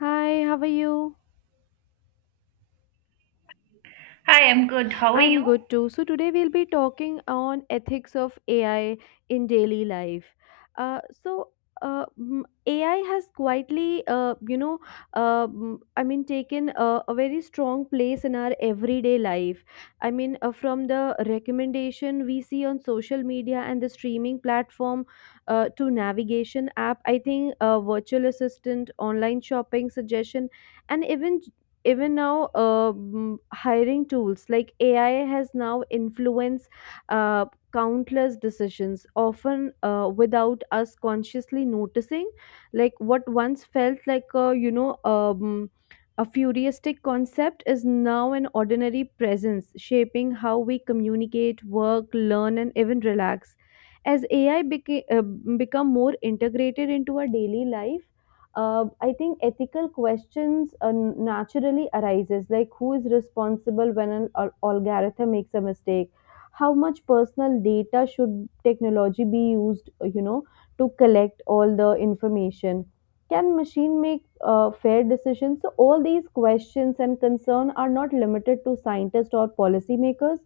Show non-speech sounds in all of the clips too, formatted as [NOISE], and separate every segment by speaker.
Speaker 1: Hi, how are you?
Speaker 2: Hi, I'm good. How are
Speaker 1: I'm
Speaker 2: you?
Speaker 1: good too. So today we'll be talking on ethics of AI in daily life. Uh, so AI has quietly, I mean, taken a very strong place in our everyday life. I mean, from the recommendation we see on social media and the streaming platform, to navigation app, I think virtual assistant, online shopping suggestion, and even now, hiring tools like ai has now influenced uh, countless decisions, often without us consciously noticing, like what once felt like a, you know a futuristic concept is now an ordinary presence shaping how we communicate, work, learn, and even relax. As ai become more integrated into our daily life, I think ethical questions naturally arises, like who is responsible when an algorithm makes a mistake? How much personal data should technology be used to collect all the information? Can machine make fair decisions? So all these questions and concern are not limited to scientists or policymakers,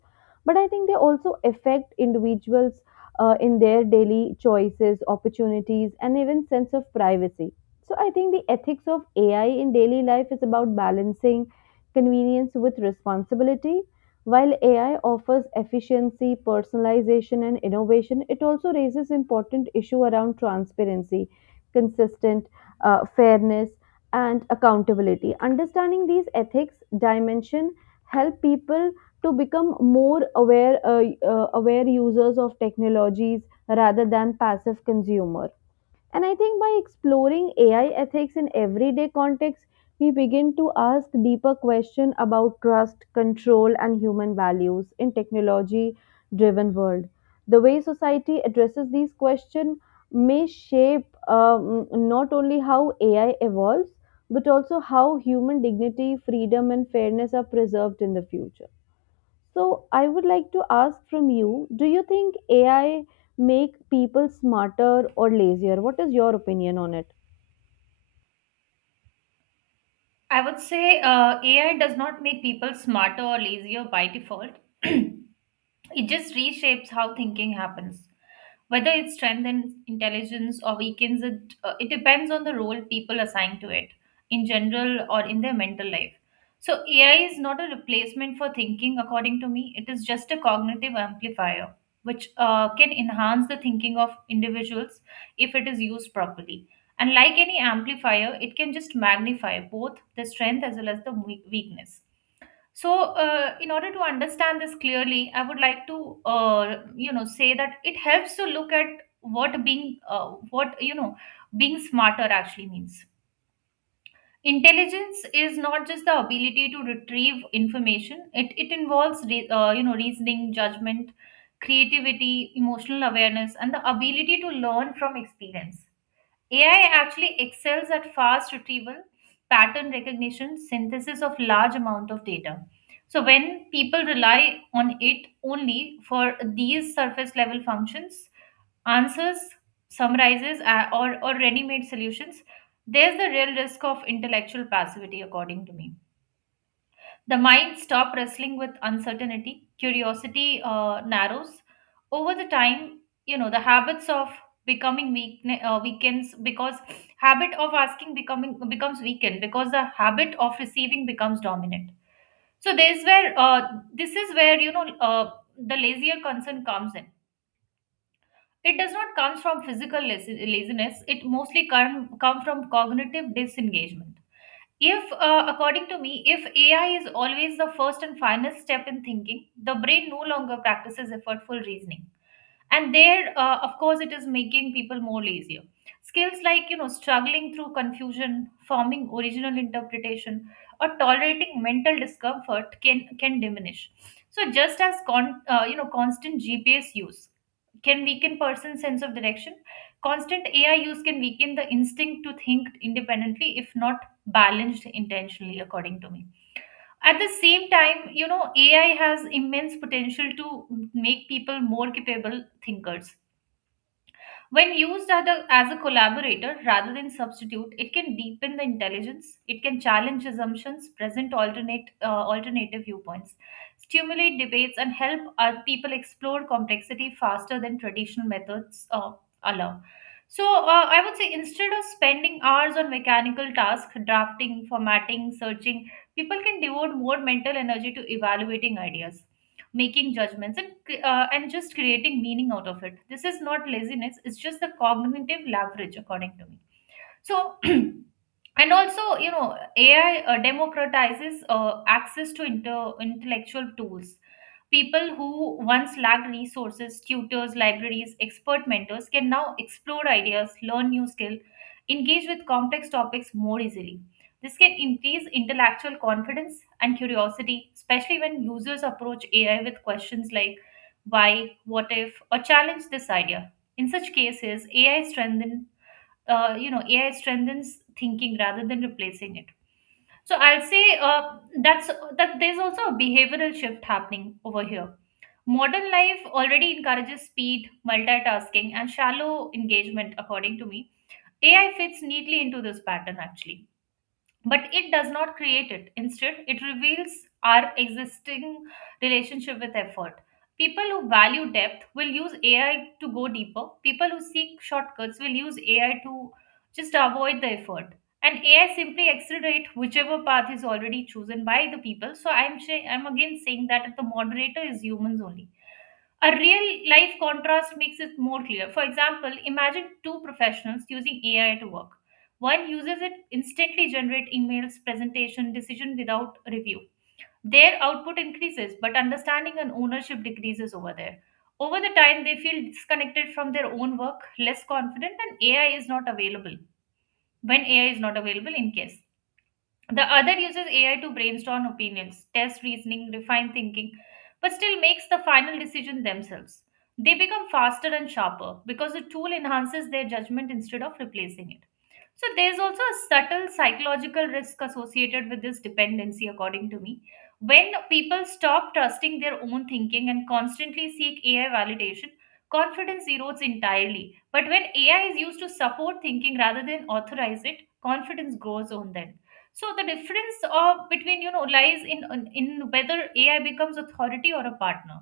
Speaker 1: but I think they also affect individuals in their daily choices, opportunities, and even sense of privacy. So I think the ethics of AI in daily life is about balancing convenience with responsibility. While AI offers efficiency, personalization, and innovation, it also raises important issue around transparency, consistent, fairness, and accountability. Understanding these ethics dimension help people to become more aware users of technologies rather than passive consumer, and I think by exploring AI ethics in everyday contexts, we begin to ask deeper questions about trust, control, and human values in technology driven world. The way society addresses these questions may shape, not only how AI evolves, but also how human dignity, freedom, and fairness are preserved in the future. So, I would like to ask from you, do you think AI make people smarter or lazier? What is your opinion on it?
Speaker 2: I would say AI does not make people smarter or lazier by default. [CLEARS THROAT] It just reshapes how thinking happens. Whether it strengthens intelligence or weakens it, it depends on the role people assign to it in general or in their mental life. So, AI is not a replacement for thinking, according to me. It is just a cognitive amplifier, which can enhance the thinking of individuals if it is used properly. And like any amplifier, it can just magnify both the strength as well as the weakness. So, in order to understand this clearly, I would like to, say that it helps to look at what being smarter actually means. Intelligence is not just the ability to retrieve information. It involves, reasoning, judgment, creativity, emotional awareness, and the ability to learn from experience. AI actually excels at fast retrieval, pattern recognition, synthesis of large amount of data. So when people rely on it only for these surface level functions, answers, summarizes, or ready-made solutions, there's the real risk of intellectual passivity, according to me. The mind stops wrestling with uncertainty. Curiosity narrows. Over the time, the habits of becoming weak weakens because habit of asking becoming becomes weakened because the habit of receiving becomes dominant. So there's where This is where the lazier concern comes in. It does not come from physical laziness. It mostly come from cognitive disengagement if, according to me, if AI is always the first and final step in thinking, the brain no longer practices effortful reasoning. And there, of course, it is making people more lazier. Skills like, struggling through confusion, forming original interpretation, or tolerating mental discomfort can diminish. So just as, constant GPS use can weaken person's sense of direction, constant AI use can weaken the instinct to think independently, if not balanced intentionally, according to me. At the same time, AI has immense potential to make people more capable thinkers. When used as a collaborator rather than substitute, it can deepen the intelligence, it can challenge assumptions, present alternate alternative viewpoints, stimulate debates, and help people explore complexity faster than traditional methods allow. So, I would say instead of spending hours on mechanical tasks, drafting, formatting, searching, people can devote more mental energy to evaluating ideas, making judgments, and just creating meaning out of it. This is not laziness, it's just the cognitive leverage, according to me. So [CLEARS THROAT] and also, AI democratizes access to intellectual tools. People who once lacked resources, tutors, libraries, expert mentors can now explore ideas, learn new skills, engage with complex topics more easily. This can increase intellectual confidence and curiosity, especially when users approach AI with questions like why, what if, or challenge this idea. In such cases, AI strengthens thinking rather than replacing it. So I'll say that. There's also a behavioral shift happening over here. Modern life already encourages speed, multitasking, and shallow engagement, according to me. AI fits neatly into this pattern, actually. But it does not create it. Instead, it reveals our existing relationship with effort. People who value depth will use AI to go deeper. People who seek shortcuts will use AI to just avoid the effort. And AI simply accelerate whichever path is already chosen by the people. So I'm again saying that the moderator is humans only. A real life contrast makes it more clear. For example, imagine two professionals using AI to work. One uses it instantly generate emails, presentation, decision without review. Their output increases, but understanding and ownership decreases over there. Over the time, they feel disconnected from their own work, less confident, and AI is not available. When AI is not available, in case. The other uses AI to brainstorm opinions, test reasoning, refine thinking, but still makes the final decision themselves. They become faster and sharper because the tool enhances their judgment instead of replacing it. So there's also a subtle psychological risk associated with this dependency, according to me. When people stop trusting their own thinking and constantly seek AI validation, confidence erodes entirely. But when AI is used to support thinking rather than authorize it, confidence grows on them. So the difference of between lies in whether AI becomes authority or a partner.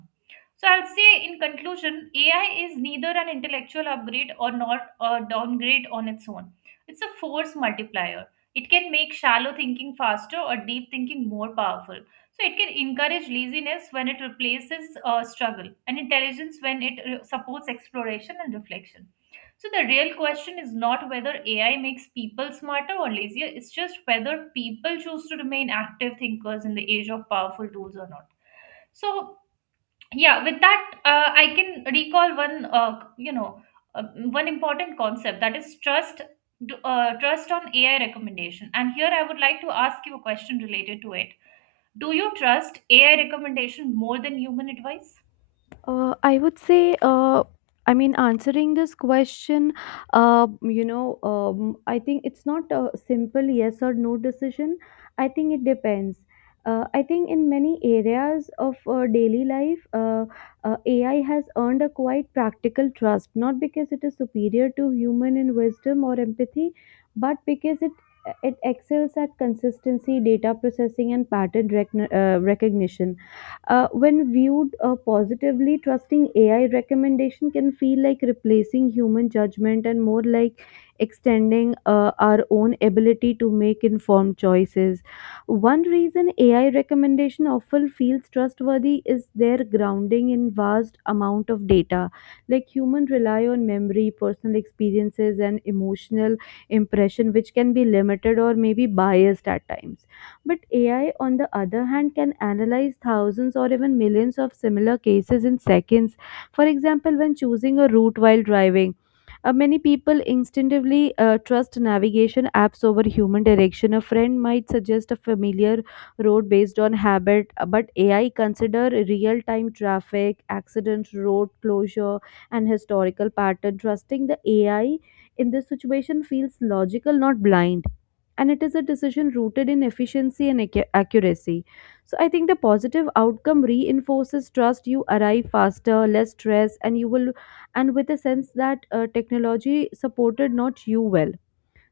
Speaker 2: So I'll say in conclusion, AI is neither an intellectual upgrade or not a downgrade on its own. It's a force multiplier. It can make shallow thinking faster or deep thinking more powerful. So it can encourage laziness when it replaces struggle and intelligence when it supports exploration and reflection. So the real question is not whether AI makes people smarter or lazier, it's just whether people choose to remain active thinkers in the age of powerful tools or not. So yeah, with that I can recall one you know uh, one important concept, that is trust. Trust on AI recommendation, and here I would like to ask you a question related to it. Do you trust AI recommendation more than human advice?
Speaker 1: I would say, I mean, answering this question, I think it's not a simple yes or no decision. I think it depends. I think in many areas of daily life, AI has earned a quite practical trust, not because it is superior to human in wisdom or empathy, but because it excels at consistency, data processing, and pattern recognition. When viewed positively, trusting AI recommendation can feel like replacing human judgment and more like extending our own ability to make informed choices. One reason AI recommendation often feels trustworthy is their grounding in vast amount of data. Like human rely on memory, personal experiences, and emotional impression, which can be limited or maybe biased at times, but AI, on the other hand, can analyze thousands or even millions of similar cases in seconds. For example, when choosing a route while driving, many people instinctively trust navigation apps over human direction. A friend might suggest a familiar road based on habit, but AI consider real-time traffic, accident, road closure, and historical pattern. Trusting the AI in this situation feels logical, not blind, and it is a decision rooted in efficiency and accuracy. So I think the positive outcome reinforces trust. You arrive faster, less stress, and you will, and with a sense that technology supported not you well.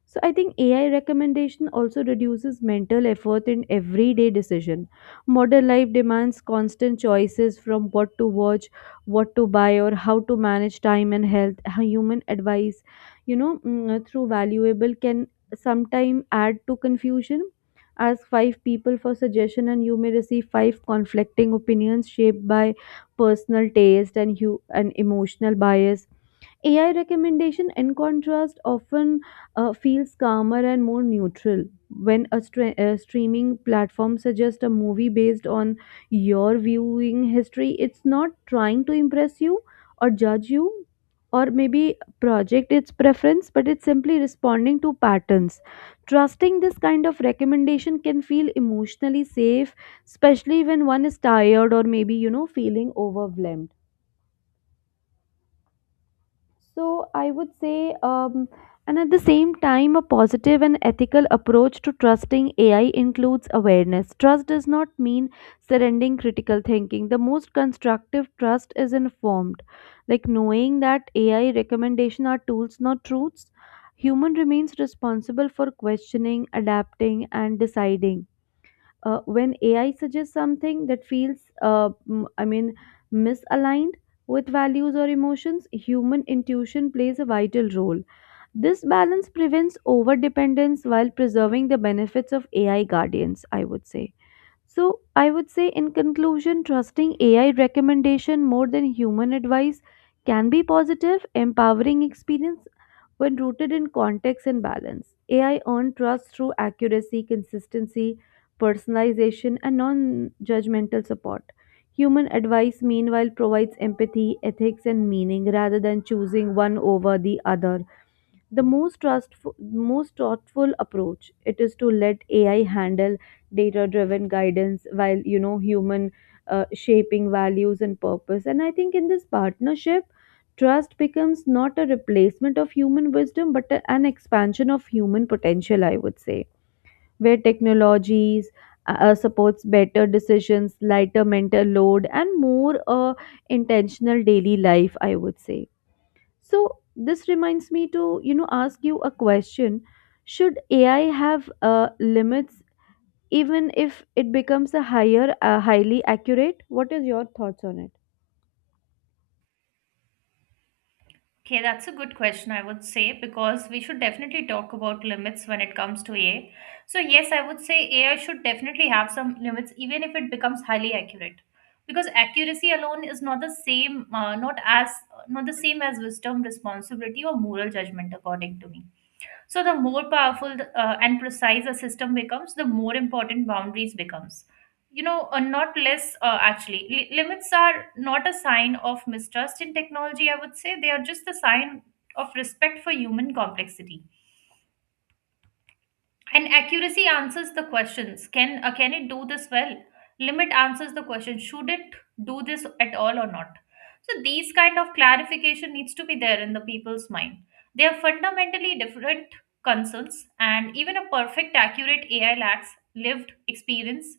Speaker 1: So I think AI recommendation also reduces mental effort in everyday decision. Modern life demands constant choices from what to watch, what to buy, or how to manage time and health. How human advice, through valuable can sometime add to confusion. Ask 5 people for suggestion, and you may receive 5 conflicting opinions shaped by personal taste and emotional bias. AI recommendation, in contrast, often feels calmer and more neutral. When a streaming platform suggests a movie based on your viewing history, it's not trying to impress you or judge you or maybe project its preference, but it's simply responding to patterns. Trusting this kind of recommendation can feel emotionally safe, especially when one is tired or maybe, feeling overwhelmed. So I would say, and at the same time, a positive and ethical approach to trusting AI includes awareness. Trust does not mean surrendering critical thinking. The most constructive trust is informed, like knowing that AI recommendations are tools, not truths. Human remains responsible for questioning, adapting, and deciding, when AI suggests something that feels, I mean, misaligned with values or emotions, human intuition plays a vital role. This balance prevents overdependence while preserving the benefits of AI guardians, I would say. So, I would say in conclusion, trusting AI recommendation more than human advice can be positive, empowering experience when rooted in context and balance. AI earned trust through accuracy, consistency, personalization, and non judgmental support. Human advice, meanwhile, provides empathy, ethics, and meaning rather than choosing one over the other. The most trustful, most thoughtful approach it is to let AI handle data-driven guidance while you know human shaping values and purpose. And I think in this partnership, trust becomes not a replacement of human wisdom, but an expansion of human potential. I would say, where technologies supports better decisions, lighter mental load, and more intentional daily life. I would say. So this reminds me to, ask you a question. Should AI have limits even if it becomes highly accurate? What is your thoughts on it?
Speaker 2: Okay, that's a good question, I would say, because we should definitely talk about limits when it comes to AI. So, yes, I would say AI should definitely have some limits, even if it becomes highly accurate. Because accuracy alone is not as, not the same as wisdom, responsibility, or moral judgment, according to me. So the more powerful and precise a system becomes, the more important boundaries becomes, not less actually. Limits are not a sign of mistrust in technology, I would say. They are just a sign of respect for human complexity. And accuracy answers the questions. Can it do this well? Limit answers the question. Should it do this at all or not? So these kind of clarification needs to be there in the people's mind. They are fundamentally different concerns, and even a perfect, accurate AI lacks lived experience,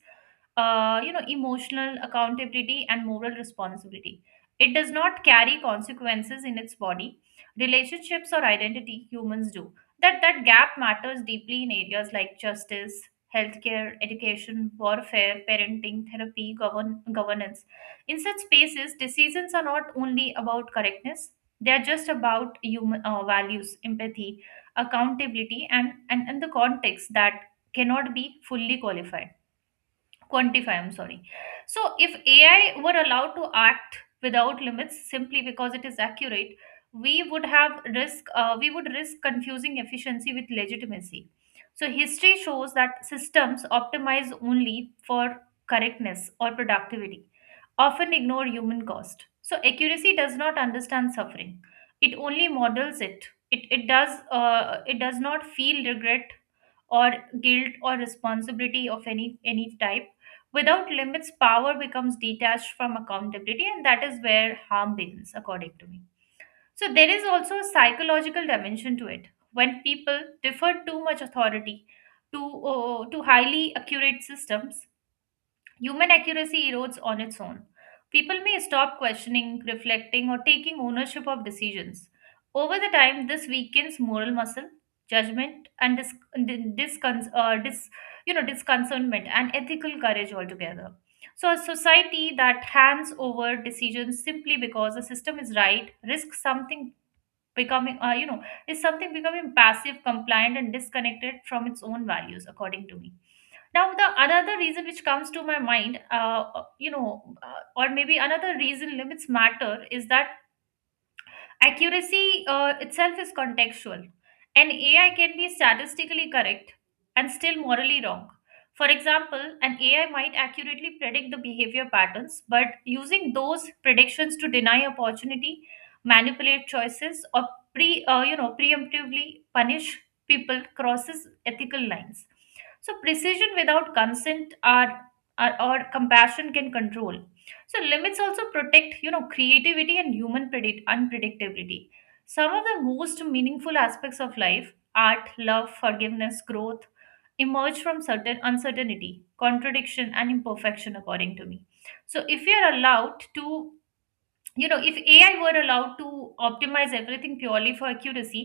Speaker 2: emotional accountability and moral responsibility. It does not carry consequences in its body, relationships or identity. Humans do. That gap matters deeply in areas like justice, healthcare, education, warfare, parenting, therapy, governance. In such spaces, decisions are not only about correctness; they are just about human values, empathy, accountability, and the context that cannot be fully qualified, quantify, I'm sorry. So if AI were allowed to act without limits simply because it is accurate, we would have risk we would risk confusing efficiency with legitimacy. So history shows that systems optimize only for correctness or productivity often ignore human cost. So accuracy does not understand suffering, it only models it. It does not feel regret or guilt or responsibility of any type. Without limits, power becomes detached from accountability, and that is where harm begins, according to me. So, there is also a psychological dimension to it. When people defer too much authority to highly accurate systems, human accuracy erodes on its own. People may stop questioning, reflecting, or taking ownership of decisions. Over the time, this weakens moral muscle, judgment, and di- discon- uh, dis- disconcernment and ethical courage altogether. So, a society that hands over decisions simply because the system is right risks something becoming you know is something becoming passive, compliant and disconnected from its own values, according to me. Now the another reason which comes to my mind, or maybe another reason limits matter is that accuracy itself is contextual. An AI can be statistically correct and still morally wrong. For example, an AI might accurately predict the behavior patterns, but using those predictions to deny opportunity, manipulate choices, or preemptively punish people crosses ethical lines. So precision without consent are or compassion can control. So limits also protect, creativity and human predict unpredictability. Some of the most meaningful aspects of life, art, love, forgiveness, growth, emerge from certain uncertainty, contradiction, and imperfection, according to me. So if we are allowed to you know if AI were allowed to optimize everything purely for accuracy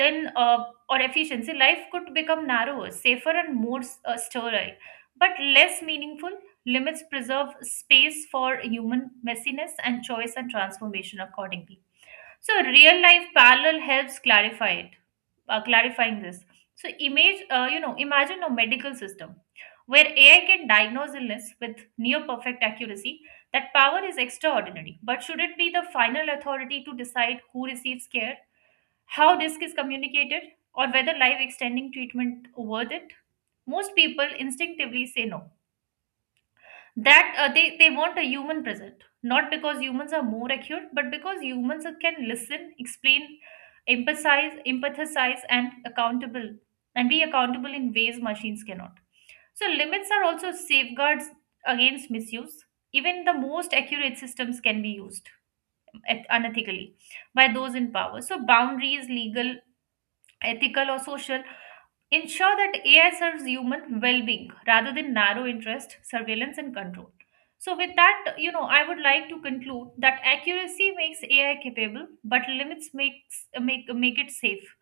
Speaker 2: then or efficiency, life could become narrower, safer and more sterile but less meaningful. Limits preserve space for human messiness and choice and transformation accordingly. So real life parallel helps clarify clarifying this. So imagine a medical system where AI can diagnose illness with near perfect accuracy. That power is extraordinary. But should it be the final authority to decide who receives care, how risk is communicated, or whether life extending treatment worth it? Most people instinctively say no that they want a human present, not because humans are more accurate but because humans can listen explain emphasize empathize and accountable and be accountable in ways machines cannot. So limits are also safeguards against misuse. Even the most accurate systems can be used unethically by those in power. So boundaries legal, ethical or social ensure that AI serves human well-being rather than narrow interest, surveillance, and control. So, with that, I would like to conclude that accuracy makes AI capable, but limits makes make it safe.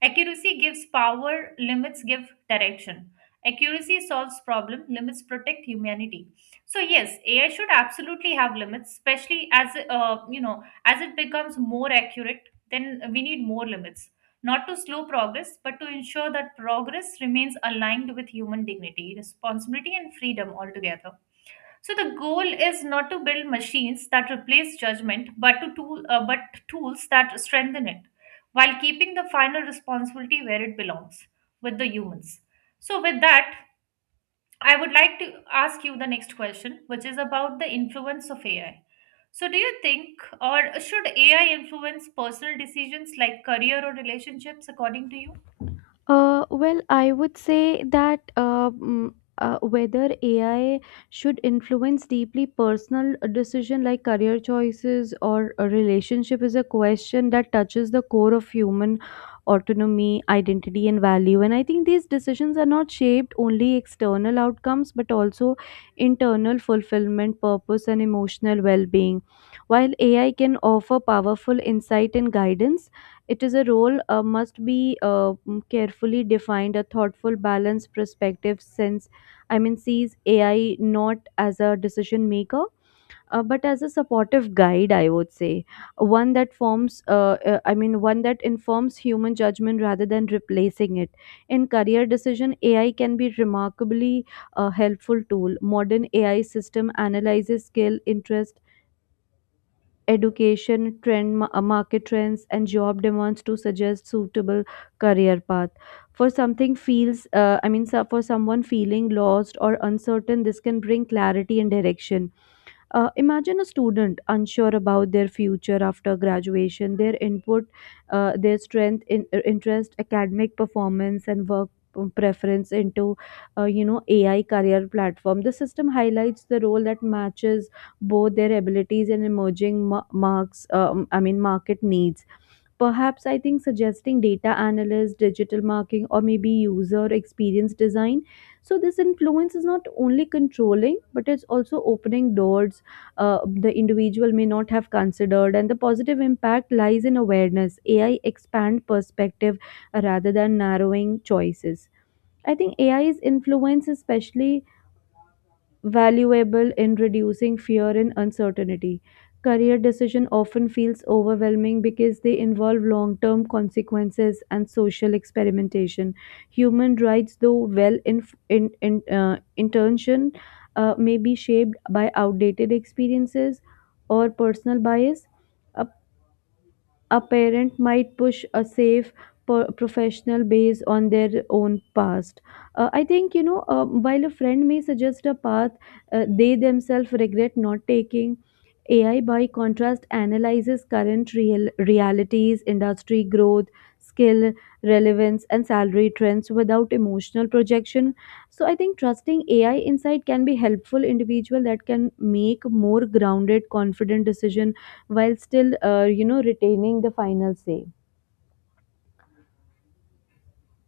Speaker 2: Accuracy gives power, limits give direction. Accuracy solves problem, limits protect humanity. So yes, AI should absolutely have limits, especially as as it becomes more accurate, then we need more limits, not to slow progress, but to ensure that progress remains aligned with human dignity, responsibility, and freedom altogether. So the goal is not to build machines that replace judgment, but to tools that strengthen it, while keeping the final responsibility where it belongs, with the humans. So with that, I would like to ask you the next question, which is about the influence of AI. So do you think, or should AI influence personal decisions like career or relationships, according to you?
Speaker 1: Well, I would say that whether AI should influence deeply personal decision like career choices or a relationship is a question that touches the core of human autonomy, identity, and value. And I think these decisions are not shaped only external outcomes but also internal fulfillment, purpose, and emotional well-being. While AI can offer powerful insight and guidance, it is a role must be carefully defined, a thoughtful, balanced perspective. Since I mean, sees AI not as a decision maker, but as a supportive guide. I would say one that informs human judgment rather than replacing it. In career decision, AI can be remarkably a helpful tool. Modern AI system analyzes skill, interest, education, trend, market trends, and job demands to suggest suitable career path. For something feels, I mean, so- for someone feeling lost or uncertain, this can bring clarity and direction. Imagine a student unsure about their future after graduation, their input, their strength, interest, academic performance, and work preference into ai career platform, the system highlights the role that matches both their abilities and emerging ma- marks I mean market needs, perhaps I think suggesting data analyst, digital marketing, or maybe user experience design. So this influence is not only controlling, but it's also opening doors the individual may not have considered, and the positive impact lies in awareness. Ai expand perspective, rather than narrowing choices. I think ai's influence, especially valuable in reducing fear and uncertainty. Career decision often feels overwhelming because they involve long-term consequences and social experimentation. Human rights, though well in intention, may be shaped by outdated experiences or personal bias. A parent might push a safe professional based on their own past. I think, while a friend may suggest a path they themselves regret not taking, AI, by contrast, analyzes current realities, industry growth, skill relevance, and salary trends without emotional projection. So, I think trusting AI insight can be helpful individual that can make more grounded, confident decision while still retaining the final say.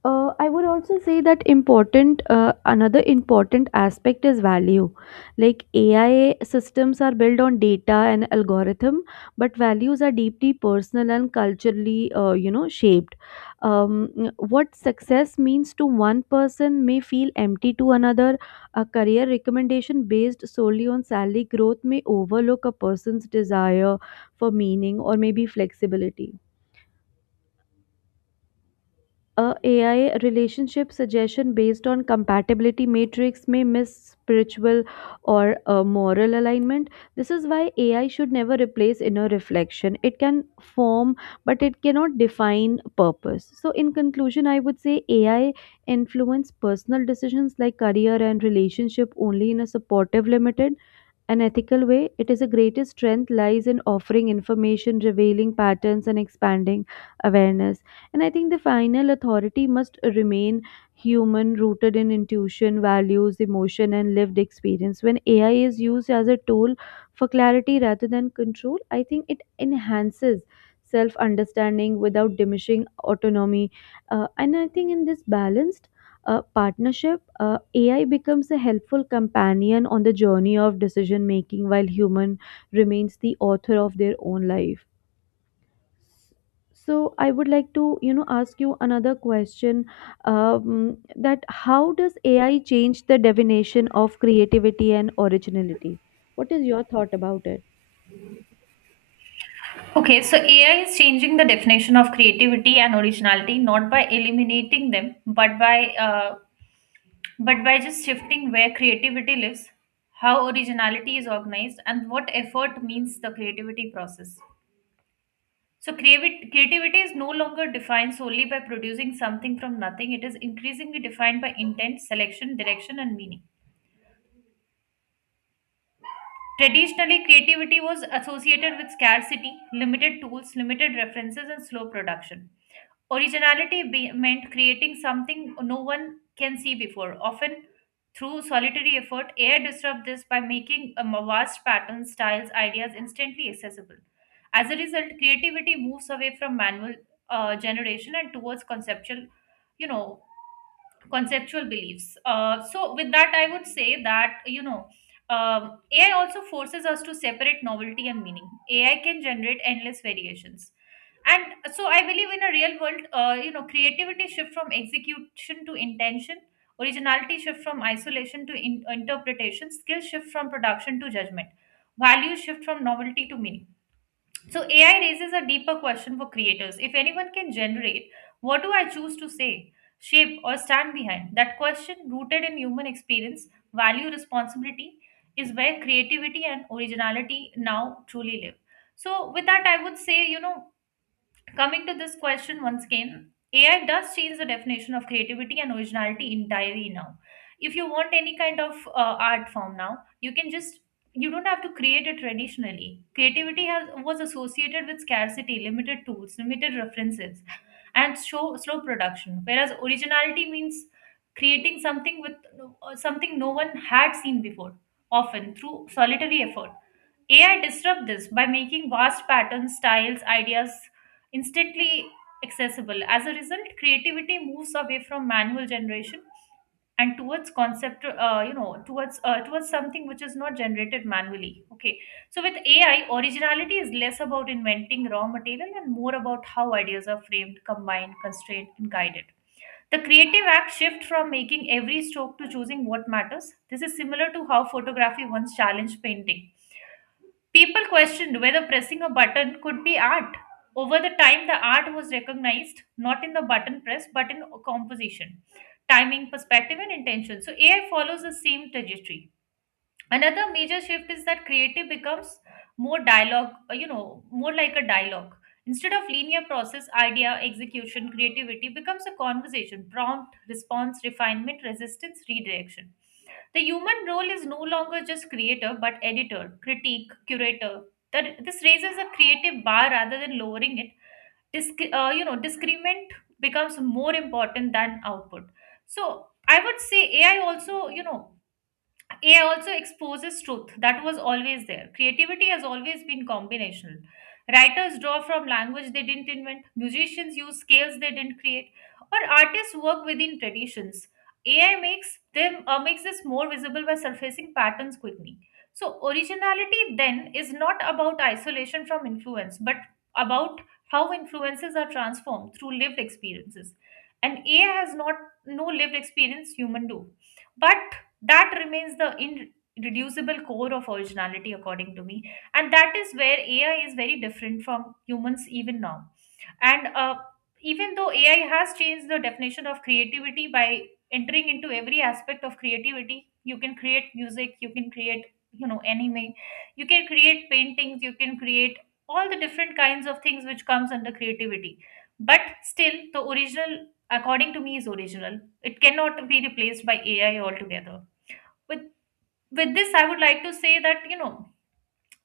Speaker 1: I would also say that important, another important aspect is value. Like ai systems are built on data and algorithm, but values are deeply personal and culturally shaped. What success means to one person may feel empty to another. A career recommendation based solely on salary growth may overlook a person's desire for meaning or maybe flexibility. A AI relationship suggestion based on compatibility matrix may miss spiritual or moral alignment. This is why AI should never replace inner reflection. It can form, but it cannot define purpose. So, in conclusion, I would say AI influence personal decisions like career and relationship only in a supportive, limited an ethical way. It is a greatest strength lies in offering information, revealing patterns, and expanding awareness. And I think the final authority must remain human, rooted in intuition, values, emotion, and lived experience. When AI is used as a tool for clarity rather than control, I think it enhances self understanding without diminishing autonomy. And I think in this balanced, partnership, AI becomes a helpful companion on the journey of decision making while human remains the author of their own life. So I would like to ask you another question, that how does AI change the definition of creativity and originality? What is your thought about it?
Speaker 2: Okay, so AI is changing the definition of creativity and originality not by eliminating them, but by just shifting where creativity lives, how originality is organized, and what effort means the creativity process. So creativity is no longer defined solely by producing something from nothing. It is increasingly defined by intent, selection, direction, and meaning. Traditionally, creativity was associated with scarcity, limited tools, limited references, and slow production. Originality meant creating something no one can see before. Often, through solitary effort, AI disrupts this by making a vast patterns, styles, ideas instantly accessible. As a result, creativity moves away from manual generation and towards you know, conceptual beliefs. So, with that, I would say that AI also forces us to separate novelty and meaning. AI can generate endless variations, and so I believe in a real world, creativity shift from execution to intention, originality shift from isolation to interpretation, skill shift from production to judgment, value shift from novelty to meaning. So AI raises a deeper question for creators. If anyone can generate, what do I choose to say, shape, or stand behind? That question, rooted in human experience, value, responsibility, is where creativity and originality now truly live. So, with that, I would say, coming to this question once again, AI does change the definition of creativity and originality entirely now. If you want any kind of art form now, you can just you don't have to create it traditionally. Creativity has was associated with scarcity, limited tools, limited references, and show, slow production. Whereas originality means creating something with something no one had seen before, often through solitary effort. AI disrupt this by making vast patterns, styles, ideas instantly accessible. As a result, creativity moves away from manual generation and towards concept you know towards towards something which is not generated manually. Okay, so with AI originality is less about inventing raw material and more about how ideas are framed combined constrained and guided. The creative act shift from making every stroke to choosing what matters. This is similar to how photography once challenged painting. People questioned whether pressing a button could be art. Over the time, the art was recognized not in the button press but in composition, timing, perspective, and intention. So AI follows the same trajectory. Another major shift is that creative becomes more like a dialogue. Instead of linear process idea execution, creativity becomes a conversation prompt response refinement resistance redirection. The human role is no longer just creator but editor critique curator. That this raises a creative bar rather than lowering it. Discrement becomes more important than output. So I would say AI also exposes truth that was always there. Creativity has always been combinational. Writers draw from language they didn't invent, musicians use scales they didn't create, or artists work within traditions. AI makes them makes this more visible by surfacing patterns quickly. So originality then is not about isolation from influence, but about how influences are transformed through lived experiences. And AI has not no lived experience human do. But that remains the irreducible core of originality according to me, and that is where AI is very different from humans even now. And even though AI has changed the definition of creativity by entering into every aspect of creativity, you can create music, you can create anime, you can create paintings, you can create all the different kinds of things which comes under creativity. But still the original, according to me, is original. It cannot be replaced by AI altogether. with with this I would like to say that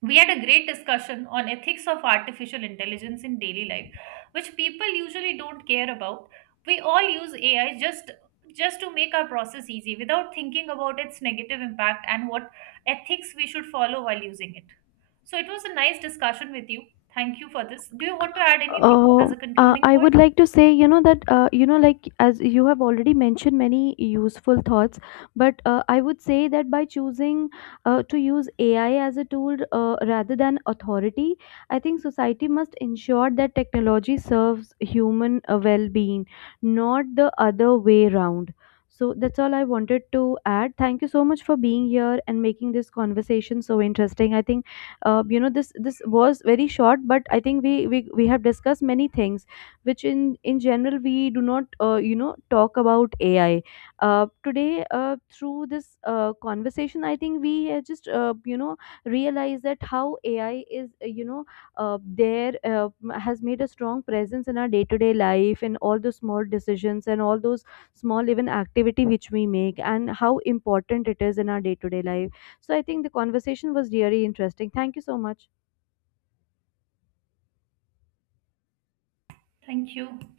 Speaker 2: we had a great discussion on ethics of artificial intelligence in daily life, which people usually don't care about. We all use AI just to make our process easy without thinking about its negative impact and what ethics we should follow while using it. So it was a nice discussion with you. Thank you for this. Do you want to add anything
Speaker 1: Uh,
Speaker 2: as a concluding
Speaker 1: I would
Speaker 2: point?
Speaker 1: like to say, that, like as you have already mentioned many useful thoughts, but I would say that by choosing to use AI as a tool rather than authority, I think society must ensure that technology serves human well being, not the other way around. So that's all I wanted to add. Thank you so much for being here and making this conversation so interesting. I think this was very short, but I think we have discussed many things which in general we do not talk about ai today through this conversation. I think we just realize that how ai is there has made a strong presence in our day to day life and all those small decisions and all those small even activity which we make and how important it is in our day to day life. So I think the conversation was really interesting. Thank you so much.
Speaker 2: Thank you.